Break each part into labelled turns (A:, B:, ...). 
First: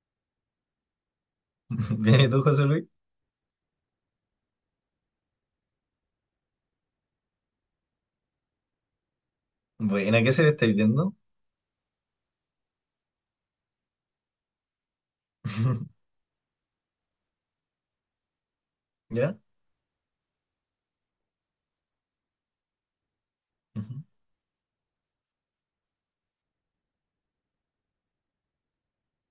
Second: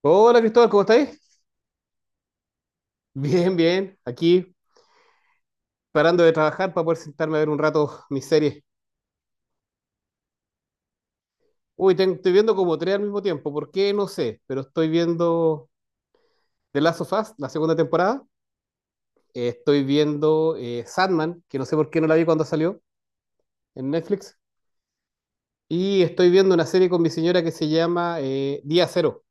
A: Hola Cristóbal, ¿cómo estáis?
B: Bien, ¿y tú, José Luis?
A: Bien, bien. Aquí parando de trabajar para poder sentarme a ver un rato mis series.
B: Buena, ¿qué serie estáis viendo?
A: Uy, estoy viendo como tres al mismo tiempo. ¿Por qué? No sé. Pero estoy viendo The Last of Us, la segunda temporada.
B: ¿Ya?
A: Estoy viendo Sandman, que no sé por qué no la vi cuando salió en
B: Ujú.
A: Netflix. Y estoy viendo una serie con mi señora que se llama Día Cero,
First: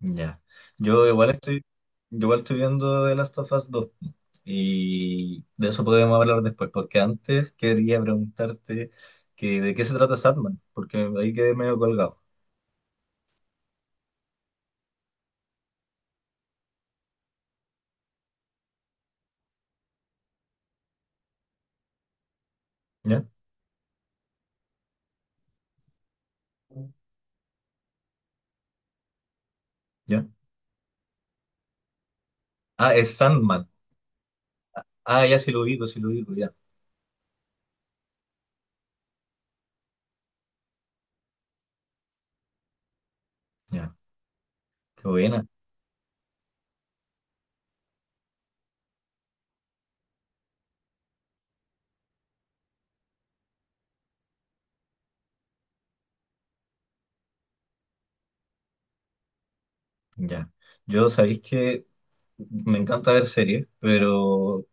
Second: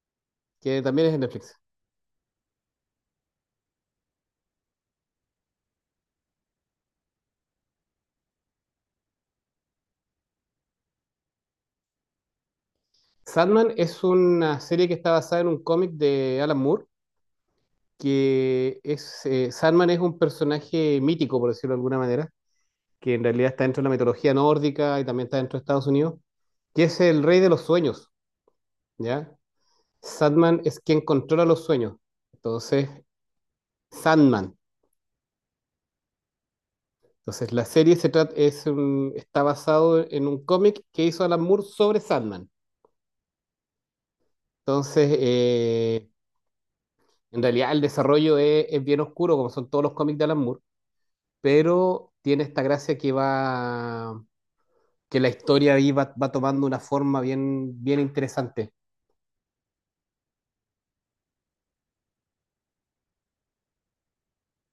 B: Ya.
A: que
B: Yo
A: también es en
B: igual
A: Netflix.
B: estoy, yo igual estoy viendo The Last of Us 2. Y de eso podemos hablar después, porque antes quería preguntarte que de qué se trata Sandman, porque ahí quedé medio colgado.
A: Sandman es una serie que está basada en un cómic de Alan Moore Sandman es un personaje mítico, por decirlo de alguna manera, que en
B: ¿Ya?
A: realidad está dentro de la mitología nórdica y también está dentro de Estados Unidos, que es el rey de los sueños, ¿ya?
B: ¿Ya?
A: Sandman es quien controla los sueños, entonces,
B: Ah, es Sandman.
A: Sandman.
B: Ah, ya sí lo ubico, ya.
A: Entonces, la serie se trata, está basado en un cómic que hizo Alan Moore sobre Sandman.
B: Ya.
A: Entonces,
B: Qué buena.
A: en realidad el desarrollo es bien oscuro, como son todos los cómics de Alan Moore, pero tiene esta gracia que la historia ahí va tomando una forma bien, bien interesante.
B: Ya. Yo sabéis que me encanta ver series, pero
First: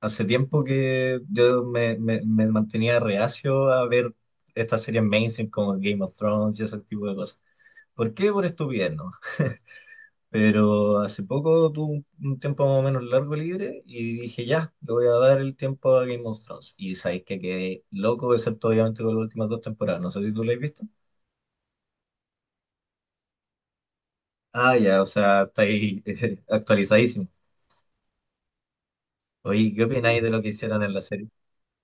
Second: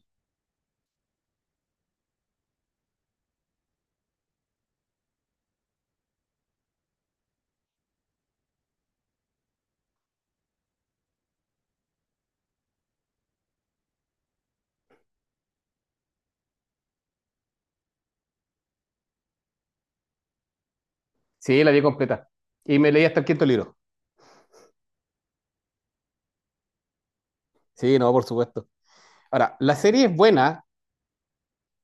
B: hace tiempo que yo me mantenía reacio a ver estas series mainstream como Game of Thrones y ese tipo de cosas. ¿Por qué? Por estupidez, ¿no? Pero hace poco tuve un tiempo más o menos largo libre y dije, ya, le voy a dar el tiempo a Game of Thrones. Y sabéis que quedé loco, excepto obviamente con las últimas dos temporadas. No sé si tú lo has visto.
A: Sí, la vi completa. Y me leí hasta el quinto libro.
B: Ah, ya, o sea, está ahí actualizadísimo.
A: Sí, no, por supuesto. Ahora,
B: Oye,
A: la
B: ¿qué
A: serie es
B: opináis de lo que
A: buena.
B: hicieron en la serie?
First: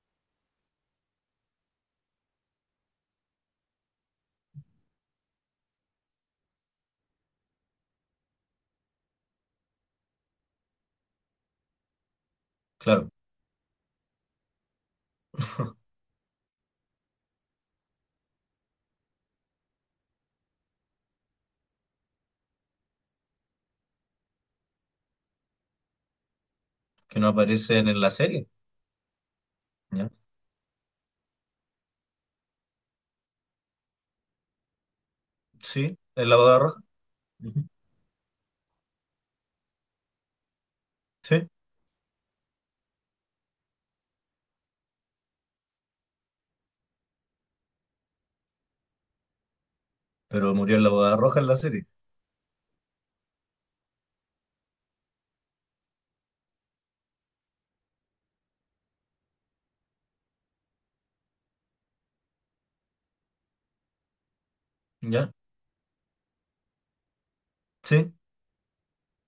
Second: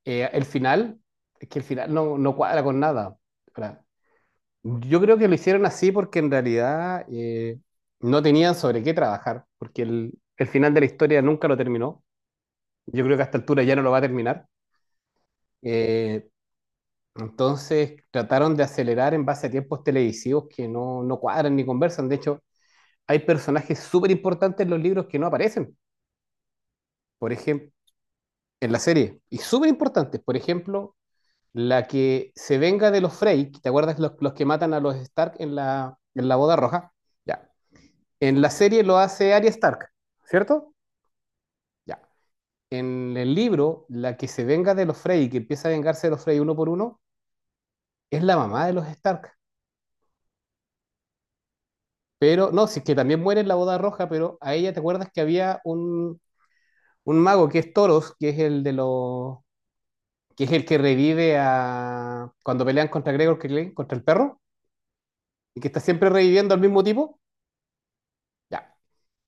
A: El final, es que el final no cuadra con nada. Ahora, yo creo que lo hicieron así porque en realidad no tenían sobre qué trabajar, porque el final de la historia nunca lo terminó. Yo
B: Claro,
A: creo que a esta altura ya no lo va a terminar. Eh, entonces trataron de acelerar en base a tiempos televisivos que no cuadran ni conversan. De hecho, hay personajes súper importantes en los libros que no aparecen,
B: que no
A: por ejemplo,
B: aparecen en la serie,
A: en la serie, y súper
B: ¿ya?
A: importantes, por ejemplo, la que se venga de los Frey, ¿te acuerdas los que matan a los Stark en la,
B: Sí,
A: en
B: en
A: la
B: la
A: boda
B: boda roja.
A: roja? Ya.
B: Ujú.
A: En la serie lo hace Arya Stark, ¿cierto?
B: Sí.
A: Ya. En el libro, la que se venga de los Frey y que empieza a vengarse de los Frey uno por uno, es la mamá de los Stark.
B: Pero murió en la boda roja en la serie,
A: Pero, no, sí, que también muere en la boda roja, pero a ella, ¿te acuerdas que había un mago que es Toros, que es el que revive a cuando pelean contra Gregor Clegane, contra el perro,
B: ¿ya?
A: y que está siempre reviviendo al mismo tipo,
B: Sí.
A: ya.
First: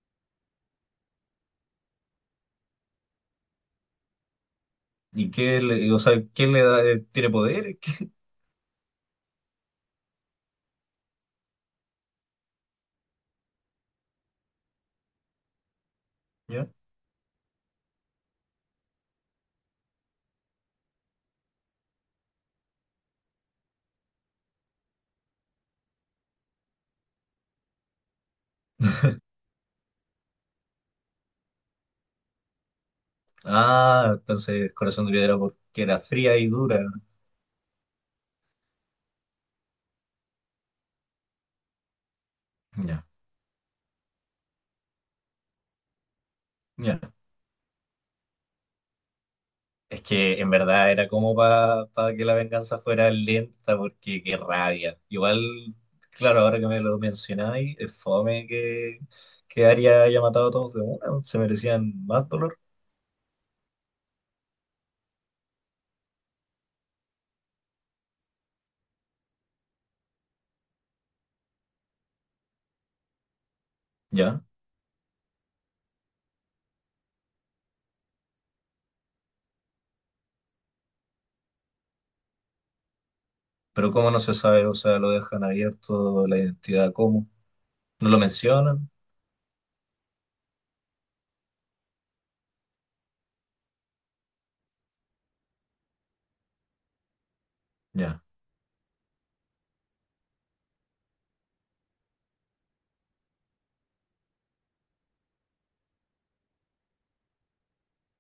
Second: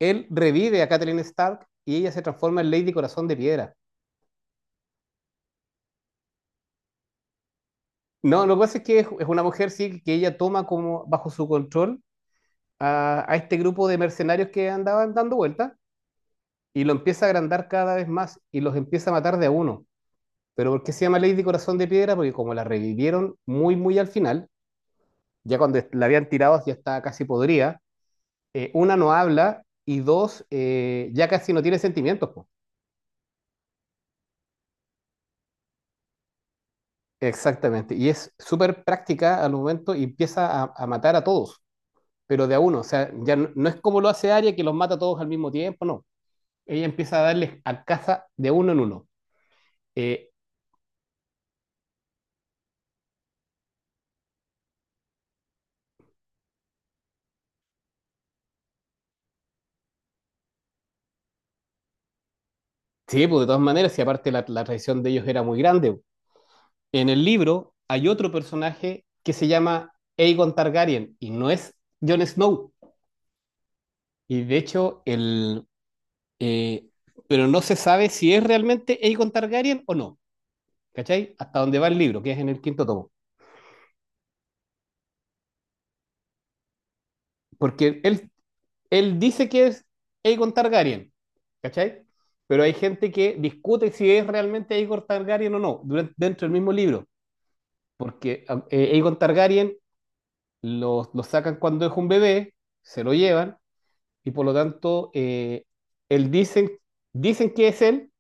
A: Él revive a Catelyn Stark y ella se transforma en Lady Corazón de Piedra.
B: ¿Y qué le, o sea, quién le da, tiene poder? ¿Qué?
A: No, lo que pasa es que es una mujer, sí, que ella toma como bajo su control a este grupo de mercenarios que andaban dando vueltas
B: ¿Ya?
A: y lo empieza a agrandar cada vez más y los empieza a matar de a uno. Pero ¿por qué se llama Lady Corazón de Piedra? Porque como la revivieron muy, muy al final, ya cuando la habían tirado ya estaba casi podrida, una no habla y dos, ya casi no tiene sentimientos. Po.
B: Ah, entonces Corazón de Piedra porque era fría y dura.
A: Exactamente. Y es súper práctica al momento y empieza a matar a todos, pero de a uno. O
B: Ya,
A: sea, ya no es como lo hace Arya que los mata a todos al mismo tiempo, no. Ella
B: ya.
A: empieza a darles a casa de uno en uno.
B: Es
A: Eh,
B: que en verdad era como para que la venganza fuera lenta, porque qué rabia. Igual, claro, ahora que me lo mencionáis, es fome que, Arya haya matado a todos de una, se merecían más dolor.
A: sí, pues de todas maneras, y aparte la traición de ellos era muy grande. En el libro hay otro personaje que se llama Aegon Targaryen y no es Jon Snow.
B: Ya,
A: Y de hecho, Eh, pero no se sabe si es realmente Aegon Targaryen o no, ¿cachai? Hasta donde va el libro, que es en el quinto tomo.
B: pero cómo no se sabe, o sea, lo dejan abierto, la identidad, ¿cómo?
A: Porque
B: No lo
A: él,
B: mencionan.
A: él dice que es Aegon Targaryen, ¿cachai? Pero hay gente que discute si es realmente Aegon Targaryen o no, dentro del mismo libro.
B: Ya.
A: Porque Aegon Targaryen lo sacan cuando es un bebé, se lo llevan, y por lo tanto, él dicen, que es él,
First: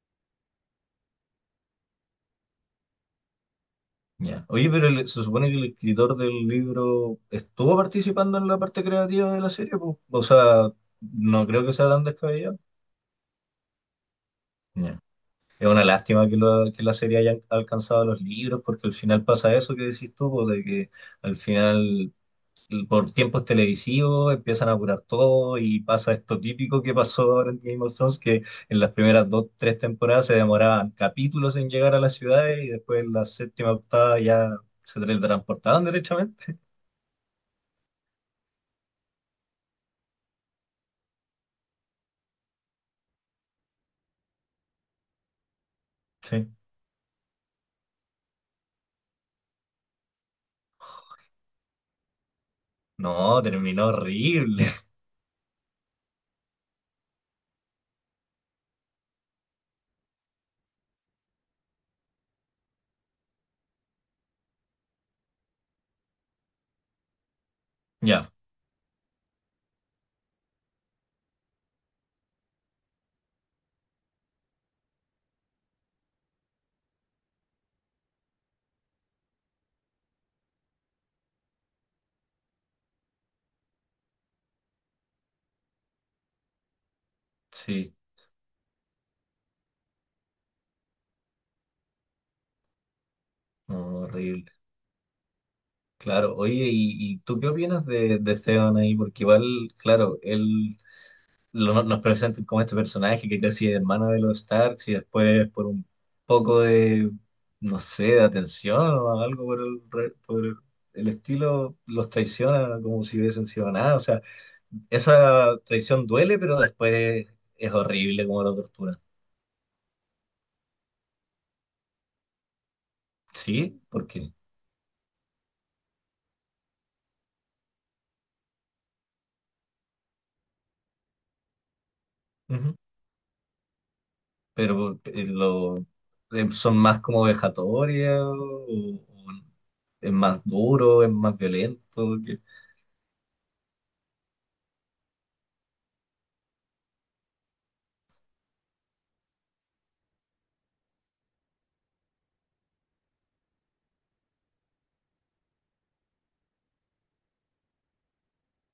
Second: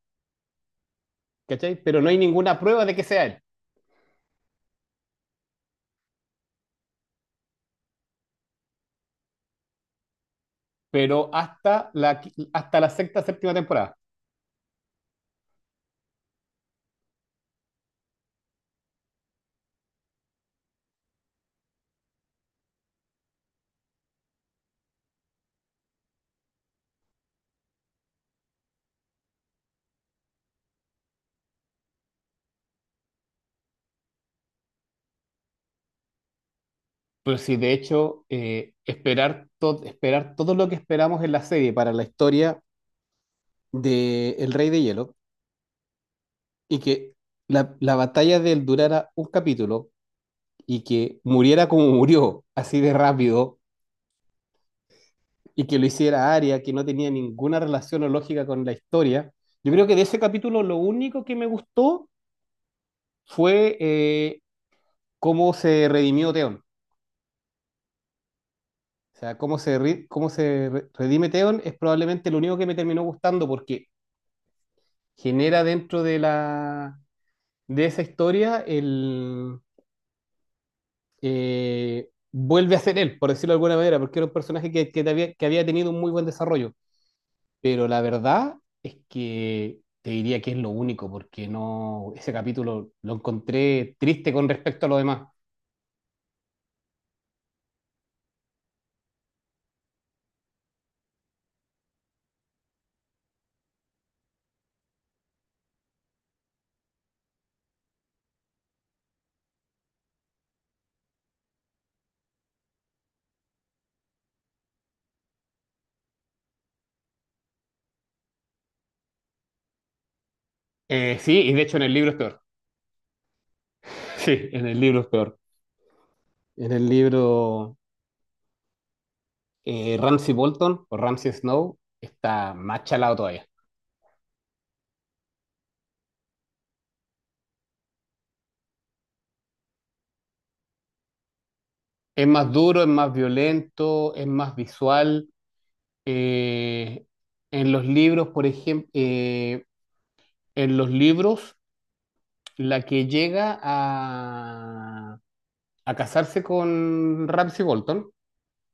A: ¿cachai? Pero no hay ninguna prueba de que sea él.
B: Ya. Oye, pero el- se supone que... el escritor del libro estuvo participando en la parte creativa de la serie, pues. O sea,
A: Pero
B: no creo que sea
A: hasta
B: tan
A: la, qui-
B: descabellado.
A: hasta la sexta, séptima temporada.
B: Ya. Es una lástima que, lo- que la serie haya alcanzado los libros, porque al final pasa eso que decís tú, pues, de que al final, por tiempos televisivos, empiezan a apurar todo y pasa esto típico que pasó ahora en Game of Thrones, que en las primeras dos, tres temporadas se demoraban capítulos en llegar a las ciudades y después en la séptima, octava ya se teletransportaban derechamente.
A: Pero sí, de hecho, esperar todo lo que esperamos en la serie para la historia de El Rey de Hielo
B: Sí.
A: y que la batalla de él durara un capítulo y que muriera como murió, así de
B: No,
A: rápido,
B: terminó horrible.
A: y que lo hiciera Arya, que no tenía ninguna relación o lógica con la historia. Yo creo que de ese capítulo lo único que me gustó fue cómo se redimió Theon.
B: Ya,
A: O sea, cómo se redime Theon es probablemente lo único que me terminó gustando porque genera dentro de esa historia el vuelve a ser él, por decirlo de alguna manera, porque era un personaje que que había tenido un muy buen desarrollo. Pero
B: sí,
A: la verdad es que te diría que es lo único, porque no, ese capítulo lo
B: no,
A: encontré triste
B: horrible.
A: con respecto a lo demás.
B: Claro, oye, y tú qué opinas de Theon ahí? Porque igual, claro, él lo- no, nos presentan como este personaje que casi es hermano de los Starks y después por un poco de, no sé, de atención o algo por el, re- por el estilo, los traiciona como si hubiesen sido nada. O sea, esa traición duele, pero después es horrible como la tortura.
A: Sí, y de hecho en el libro es peor.
B: Sí, ¿por qué?
A: Sí, en el libro es peor. En el libro. Ramsay Bolton o Ramsay Snow está más chalado todavía.
B: Pero lo, son más como vejatorias o es más duro, es más violento.
A: Es
B: Que-
A: más duro, es más violento, es más visual. Eh, en los libros, por ejemplo, en los libros, la que llega a casarse con Ramsay Bolton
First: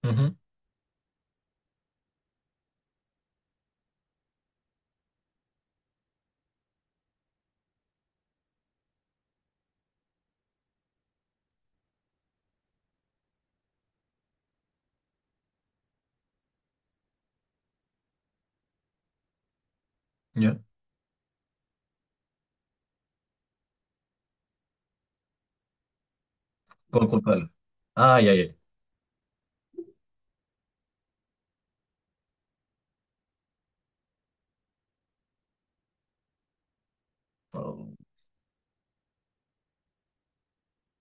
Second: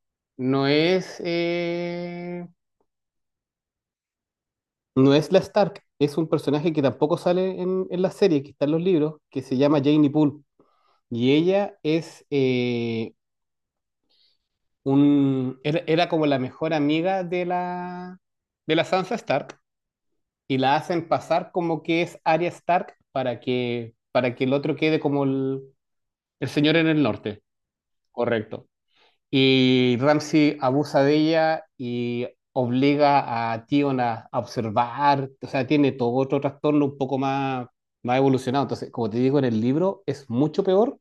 B: Ujú,
A: no es, eh, no es la Stark, es un personaje que tampoco sale en la serie, que está en los libros, que se llama Janie Poole. Y ella era como la mejor amiga de la, Sansa Stark y
B: ya,
A: la hacen pasar como que es Arya Stark para que el otro quede como el señor en el
B: Con
A: norte,
B: culpable. Ah, ya, ya.
A: correcto. Y Ramsay abusa de ella y obliga a Tion a observar, o sea, tiene todo otro trastorno un poco más,
B: Oh,
A: más evolucionado. Entonces, como te digo, en el libro es mucho peor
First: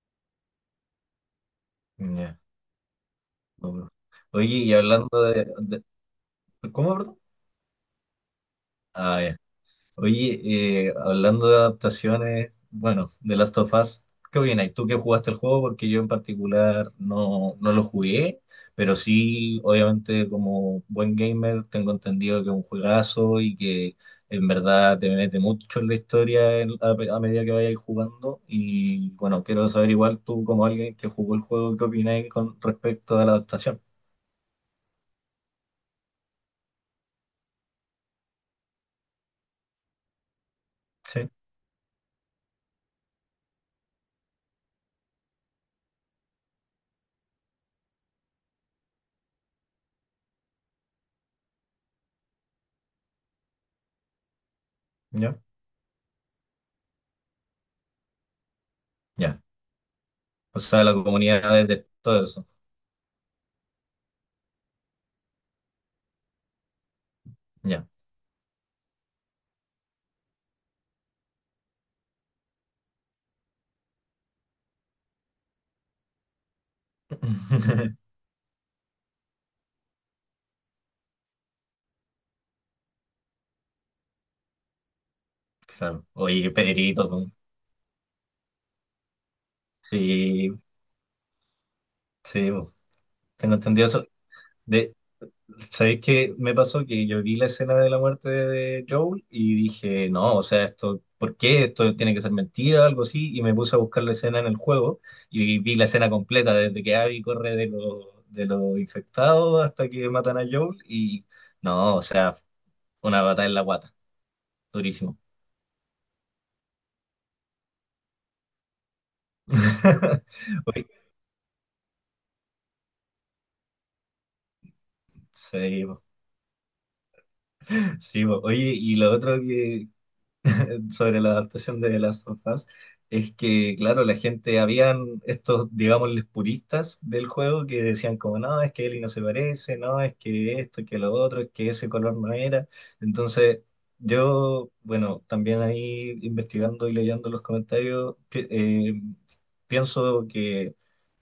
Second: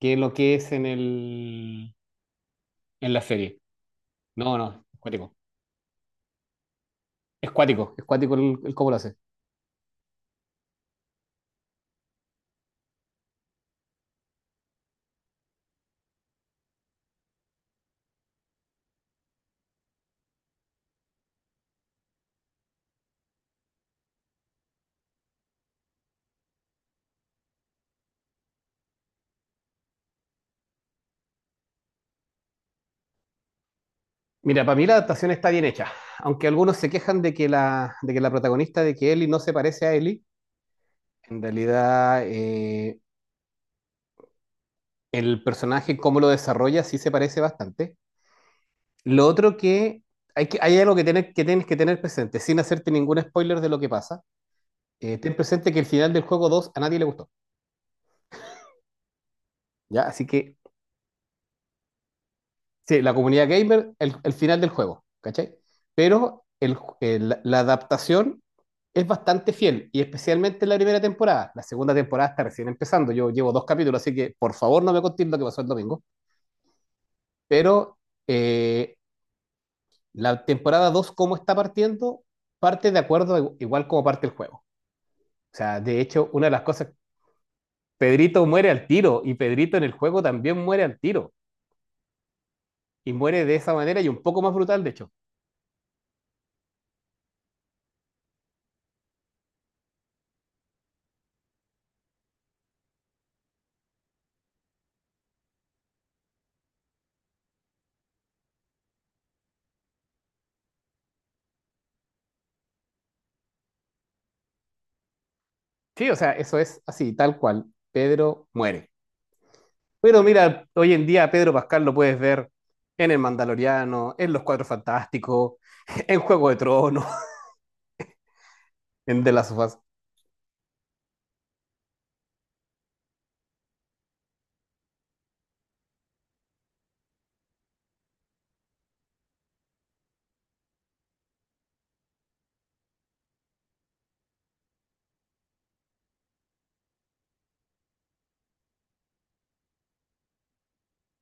A: que lo que es
B: ya.
A: en la serie.
B: no, no. Oye,
A: No,
B: y
A: no,
B: hablando
A: cuático.
B: de- ¿Cómo, perdón?
A: Es cuático, es cuático el cómo lo hace.
B: Ah, ya. Oye, hablando de adaptaciones, bueno, de Last of Us, ¿qué opinas? ¿Tú que jugaste el juego? Porque yo en particular no, no lo jugué, pero sí, obviamente como buen gamer tengo entendido que es un juegazo y que en verdad te mete mucho en la historia en- a medida que vayas jugando. Y bueno, quiero saber igual tú como alguien que jugó el juego, ¿qué opinas con respecto a la adaptación?
A: Mira, para mí la adaptación está bien hecha, aunque algunos se quejan de que la protagonista, de que Ellie no se parece a Ellie,
B: ¿Sí?
A: en realidad el personaje, cómo lo desarrolla, sí se parece bastante. Lo otro que hay, hay algo que, tener, que tienes que tener presente, sin hacerte ningún spoiler de lo que pasa, ten
B: ¿Ya?
A: presente que el final del juego 2 a nadie le gustó,
B: Ya.
A: ¿ya? Así que
B: O sea, la comunidad de todo eso.
A: sí, la comunidad gamer, el final del juego, ¿cachai? Pero la
B: Ya.
A: adaptación es bastante fiel, y especialmente en la primera temporada. La segunda temporada está recién empezando, yo llevo dos capítulos, así que por favor no me contéis lo que pasó el domingo. Pero eh, la temporada dos, ¿cómo está partiendo? Parte de acuerdo igual como parte el juego. O sea, de
B: Claro.
A: hecho,
B: Oye,
A: una
B: qué
A: de las cosas,
B: Pedrito, tú.
A: Pedrito muere al tiro, y Pedrito en el juego
B: Sí,
A: también muere al tiro,
B: sí, bo.
A: y muere
B: Tengo
A: de esa
B: entendido
A: manera
B: eso.
A: y un poco más brutal, de
B: De,
A: hecho.
B: ¿sabéis qué me pasó? Que yo vi la escena de la muerte de Joel y dije, no, o sea, esto, ¿por qué? Esto tiene que ser mentira, algo así. Y me puse a buscar la escena en el juego y vi la escena completa, desde que Abby corre de los infectados hasta que matan a Joel. Y no, o sea, una batalla en la guata, durísimo.
A: Sí, o sea, eso es así, tal cual. Pedro muere. Pero mira, hoy en día Pedro Pascal lo puedes ver en El Mandaloriano, en Los Cuatro Fantásticos,
B: Sí, bo.
A: en Juego de Tronos,
B: Sí, bo. Oye, y lo
A: en The
B: otro
A: Last of Us.
B: que, sobre la adaptación de The Last of Us es que, claro, la gente, habían estos, digámosles, puristas del juego que decían como, no, es que Ellie no se parece, no, es que esto, que lo otro, es que ese color no era. Entonces, yo, bueno, también ahí investigando y leyendo los comentarios, pi- pienso que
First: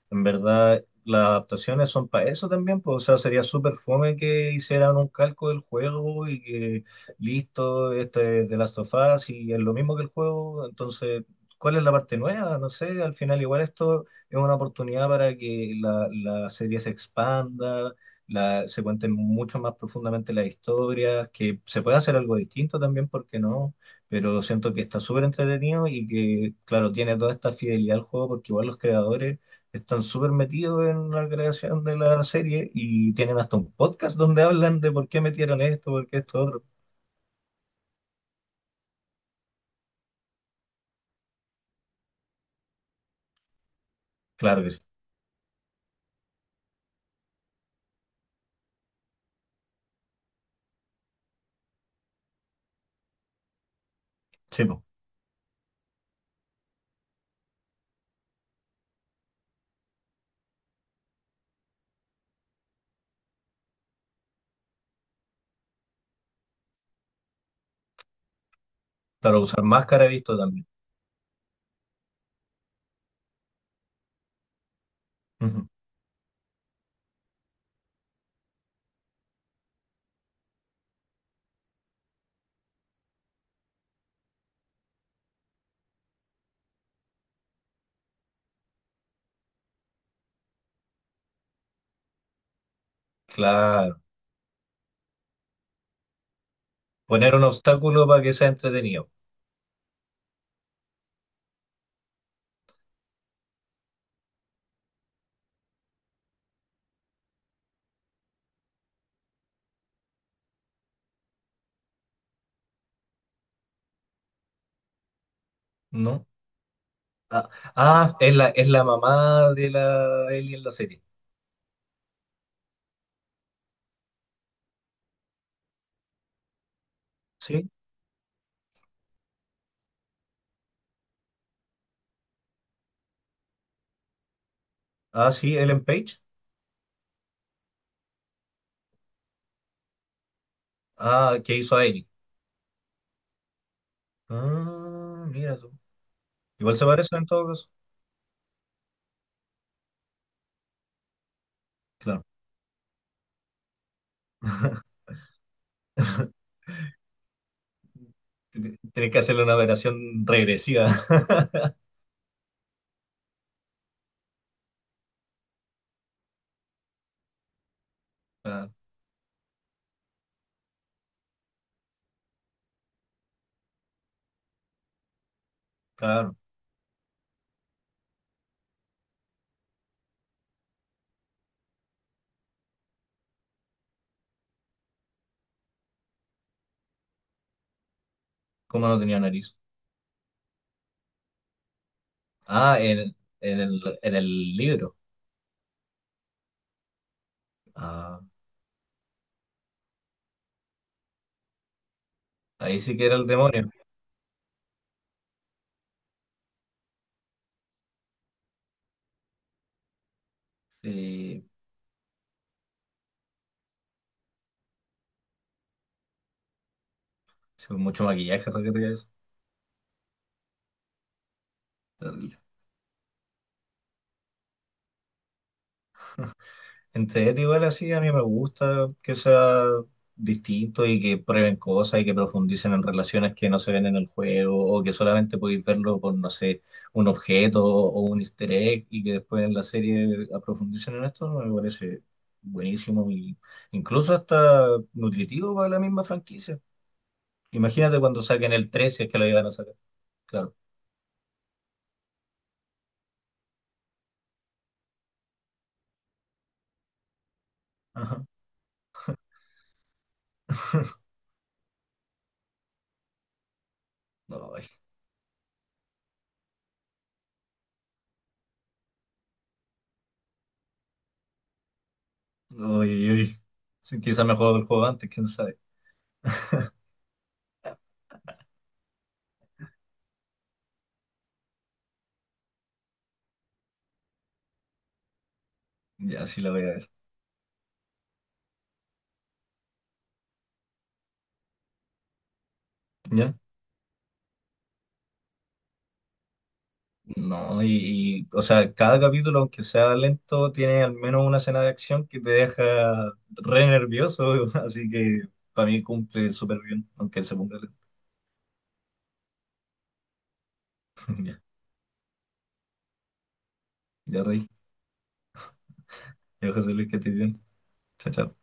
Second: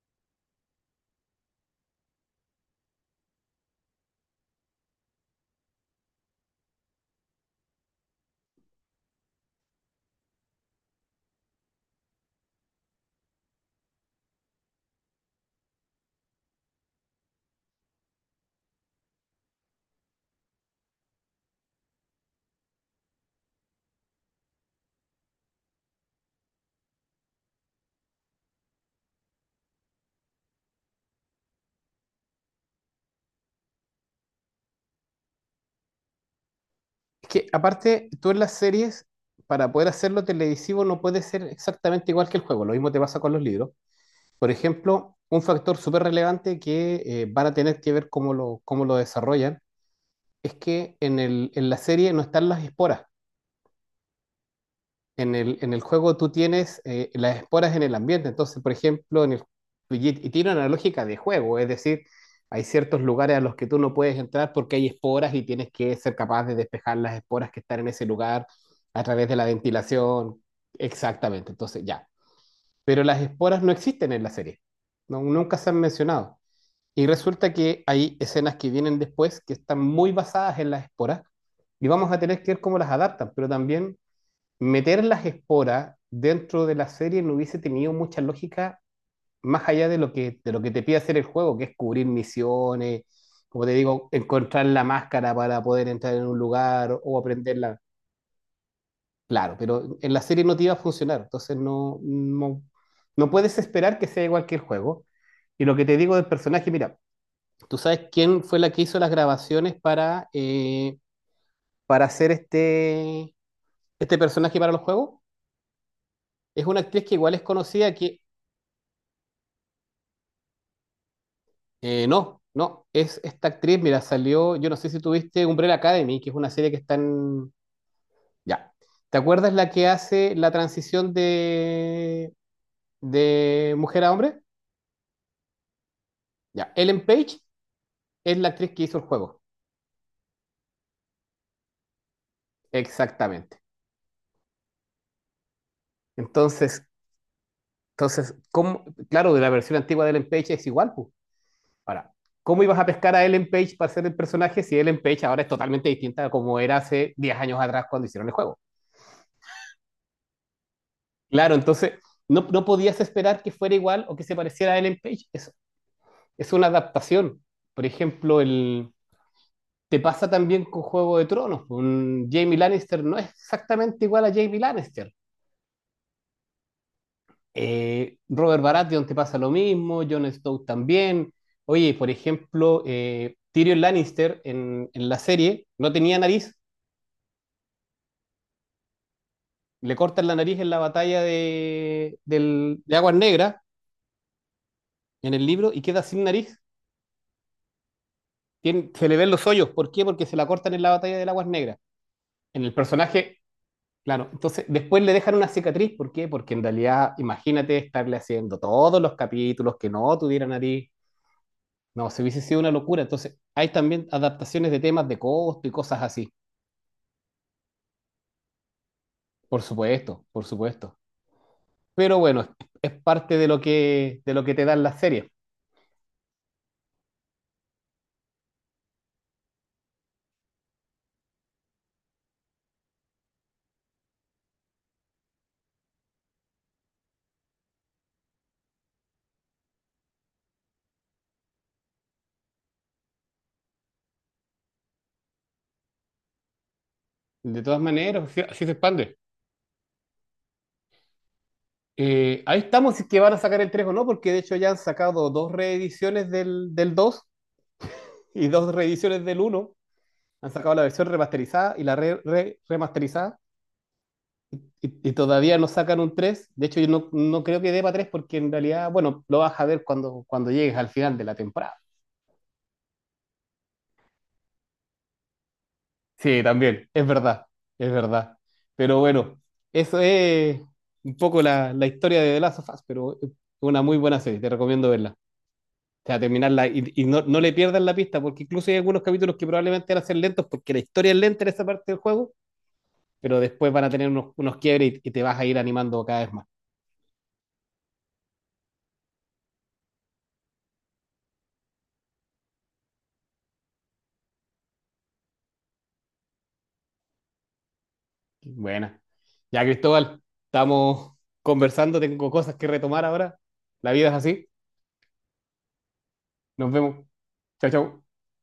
B: en verdad, las adaptaciones son para eso también, pues, o sea, sería súper fome que hicieran un calco del juego y que listo, este es The Last of Us y es lo mismo que el juego, entonces, ¿cuál es la parte nueva? No sé, al final igual esto es una oportunidad para que la serie se expanda, la, se cuenten mucho más profundamente las historias, que se pueda hacer algo distinto también, ¿por qué no? pero siento que está súper entretenido y que, claro, tiene toda esta fidelidad al juego porque igual los creadores están súper metidos en la creación de la serie y tienen hasta un podcast donde hablan de por qué metieron esto, por qué esto otro.
A: Es que aparte, tú en las series, para poder hacerlo televisivo, no puede ser exactamente igual que el juego. Lo mismo te pasa con los libros. Por
B: Claro que sí.
A: ejemplo, un factor súper relevante que van a tener que ver cómo lo, desarrollan es que en la serie no están las esporas.
B: Sí, po.
A: En el juego tú tienes las esporas en el ambiente, entonces, por ejemplo, en el, y tiene una lógica de juego, es decir, hay ciertos lugares a los que tú no puedes entrar porque hay esporas y tienes que ser capaz de despejar las esporas que están en ese lugar a través de
B: Claro,
A: la
B: usar máscara he visto
A: ventilación,
B: también.
A: exactamente, entonces ya. Pero las esporas no existen en la serie, no, nunca
B: Ujú.
A: se han mencionado. Y resulta que hay escenas que vienen después que están muy basadas en las esporas y vamos a tener que ver cómo las adaptan, pero también meter las esporas dentro de la serie no hubiese tenido mucha lógica más allá de lo que, te pide hacer el juego, que es cubrir misiones, como te
B: Claro.
A: digo, encontrar la máscara para poder entrar en un lugar o
B: Poner un
A: aprenderla.
B: obstáculo para que sea entretenido,
A: Claro, pero en la serie no te iba a funcionar, entonces no puedes esperar que sea igual que el juego. Y lo que te digo del personaje, mira, ¿tú sabes quién fue la que hizo las grabaciones para hacer este, personaje para los juegos?
B: ¿no?
A: Es una actriz que igual es
B: Ah,
A: conocida,
B: ah,
A: que
B: es la mamá de la Ellie en la serie.
A: No, no, es esta actriz, mira, salió, yo no sé si tuviste Umbrella Academy, que es una serie que está en...
B: Sí.
A: Ya. ¿Te acuerdas la que hace la transición de mujer a hombre?
B: Ah, sí, Ellen Page.
A: Ya. Ellen Page es la actriz que hizo el juego.
B: Ah, que hizo a Ellie.
A: Exactamente.
B: Ah, mira tú. Igual
A: Entonces,
B: se parecen en todo caso.
A: entonces, ¿cómo? Claro, de la versión antigua de Ellen Page es igual, pues. Ahora,
B: Claro.
A: ¿cómo ibas a pescar a Ellen Page para ser el personaje si Ellen Page ahora es totalmente distinta a como era hace 10 años atrás cuando hicieron el juego?
B: Tienes que hacerle una operación regresiva.
A: Claro, entonces no podías esperar que fuera igual o que se pareciera a Ellen Page. Es una adaptación. Por ejemplo,
B: Ah,
A: te pasa también con Juego de Tronos, pues. Un Jaime Lannister no es exactamente igual a Jaime Lannister.
B: Claro.
A: Robert Baratheon te pasa lo mismo, Jon Snow también. Oye, por ejemplo, Tyrion Lannister en la serie no tenía nariz,
B: ¿Cómo no tenía nariz?
A: le cortan la nariz en la batalla
B: Ah,
A: de Aguas Negras,
B: en el libro.
A: en el libro, y queda sin nariz.
B: Ah,
A: Tien- se le ven los hoyos. ¿Por qué? Porque se la cortan en la batalla del Aguas Negras. En el
B: ahí sí que era el
A: personaje,
B: demonio.
A: claro. Entonces, después le dejan una cicatriz. ¿Por qué? Porque en realidad, imagínate estarle haciendo todos los capítulos que no tuviera nariz.
B: Y
A: No, se hubiese sido una locura. Entonces, hay también adaptaciones de temas de costo y cosas así.
B: sí, con mucho maquillaje, requería eso.
A: Por supuesto, por supuesto. Pero
B: Terrible.
A: bueno, es parte de lo que te dan las series.
B: Entre Ed igual así, a mí me gusta que sea distinto y que prueben cosas y que profundicen en relaciones que no se ven en el juego o que solamente podéis verlo por, no sé, un objeto o un easter egg y que después en la serie profundicen en esto, me parece buenísimo y incluso hasta nutritivo para la misma franquicia.
A: De todas
B: Imagínate cuando
A: maneras, así,
B: saquen
A: así
B: el
A: se
B: 3, si es
A: expande.
B: que lo iban a sacar. Claro.
A: Ahí estamos, si es que van a sacar el 3 o no, porque de hecho ya han sacado dos reediciones del 2
B: Ajá.
A: y dos reediciones del uno. Han sacado la versión remasterizada y la remasterizada.
B: Ay,
A: Y todavía no sacan un tres. De hecho, yo no creo que dé para 3 porque en realidad, bueno, lo vas a ver cuando llegues al final de la temporada.
B: no, uy, uy. Sí, quizá me juego el juego antes, quién sabe.
A: Sí, también, es verdad, es verdad. Pero bueno, eso es un poco la historia de The Last of Us, pero es una muy buena serie, te recomiendo verla. O sea,
B: Ya, sí la voy a
A: terminarla
B: ver.
A: y no le pierdas la pista, porque incluso hay algunos capítulos que probablemente van a ser lentos porque la historia es lenta en esa parte del juego,
B: ¿Ya?
A: pero después van a tener unos quiebres y te vas a ir animando cada vez más.
B: No, y, o sea, cada capítulo, aunque sea lento, tiene al menos una escena de acción que te deja re nervioso, así que para mí cumple súper bien, aunque él se ponga lento.
A: Buena. Ya, Cristóbal, estamos
B: Ya,
A: conversando, tengo cosas que retomar ahora. La vida es
B: ya,
A: así.
B: Rey. Ya,
A: Nos
B: José Luis, que
A: vemos.
B: estés bien.
A: Chao, chao.
B: Chao, chao.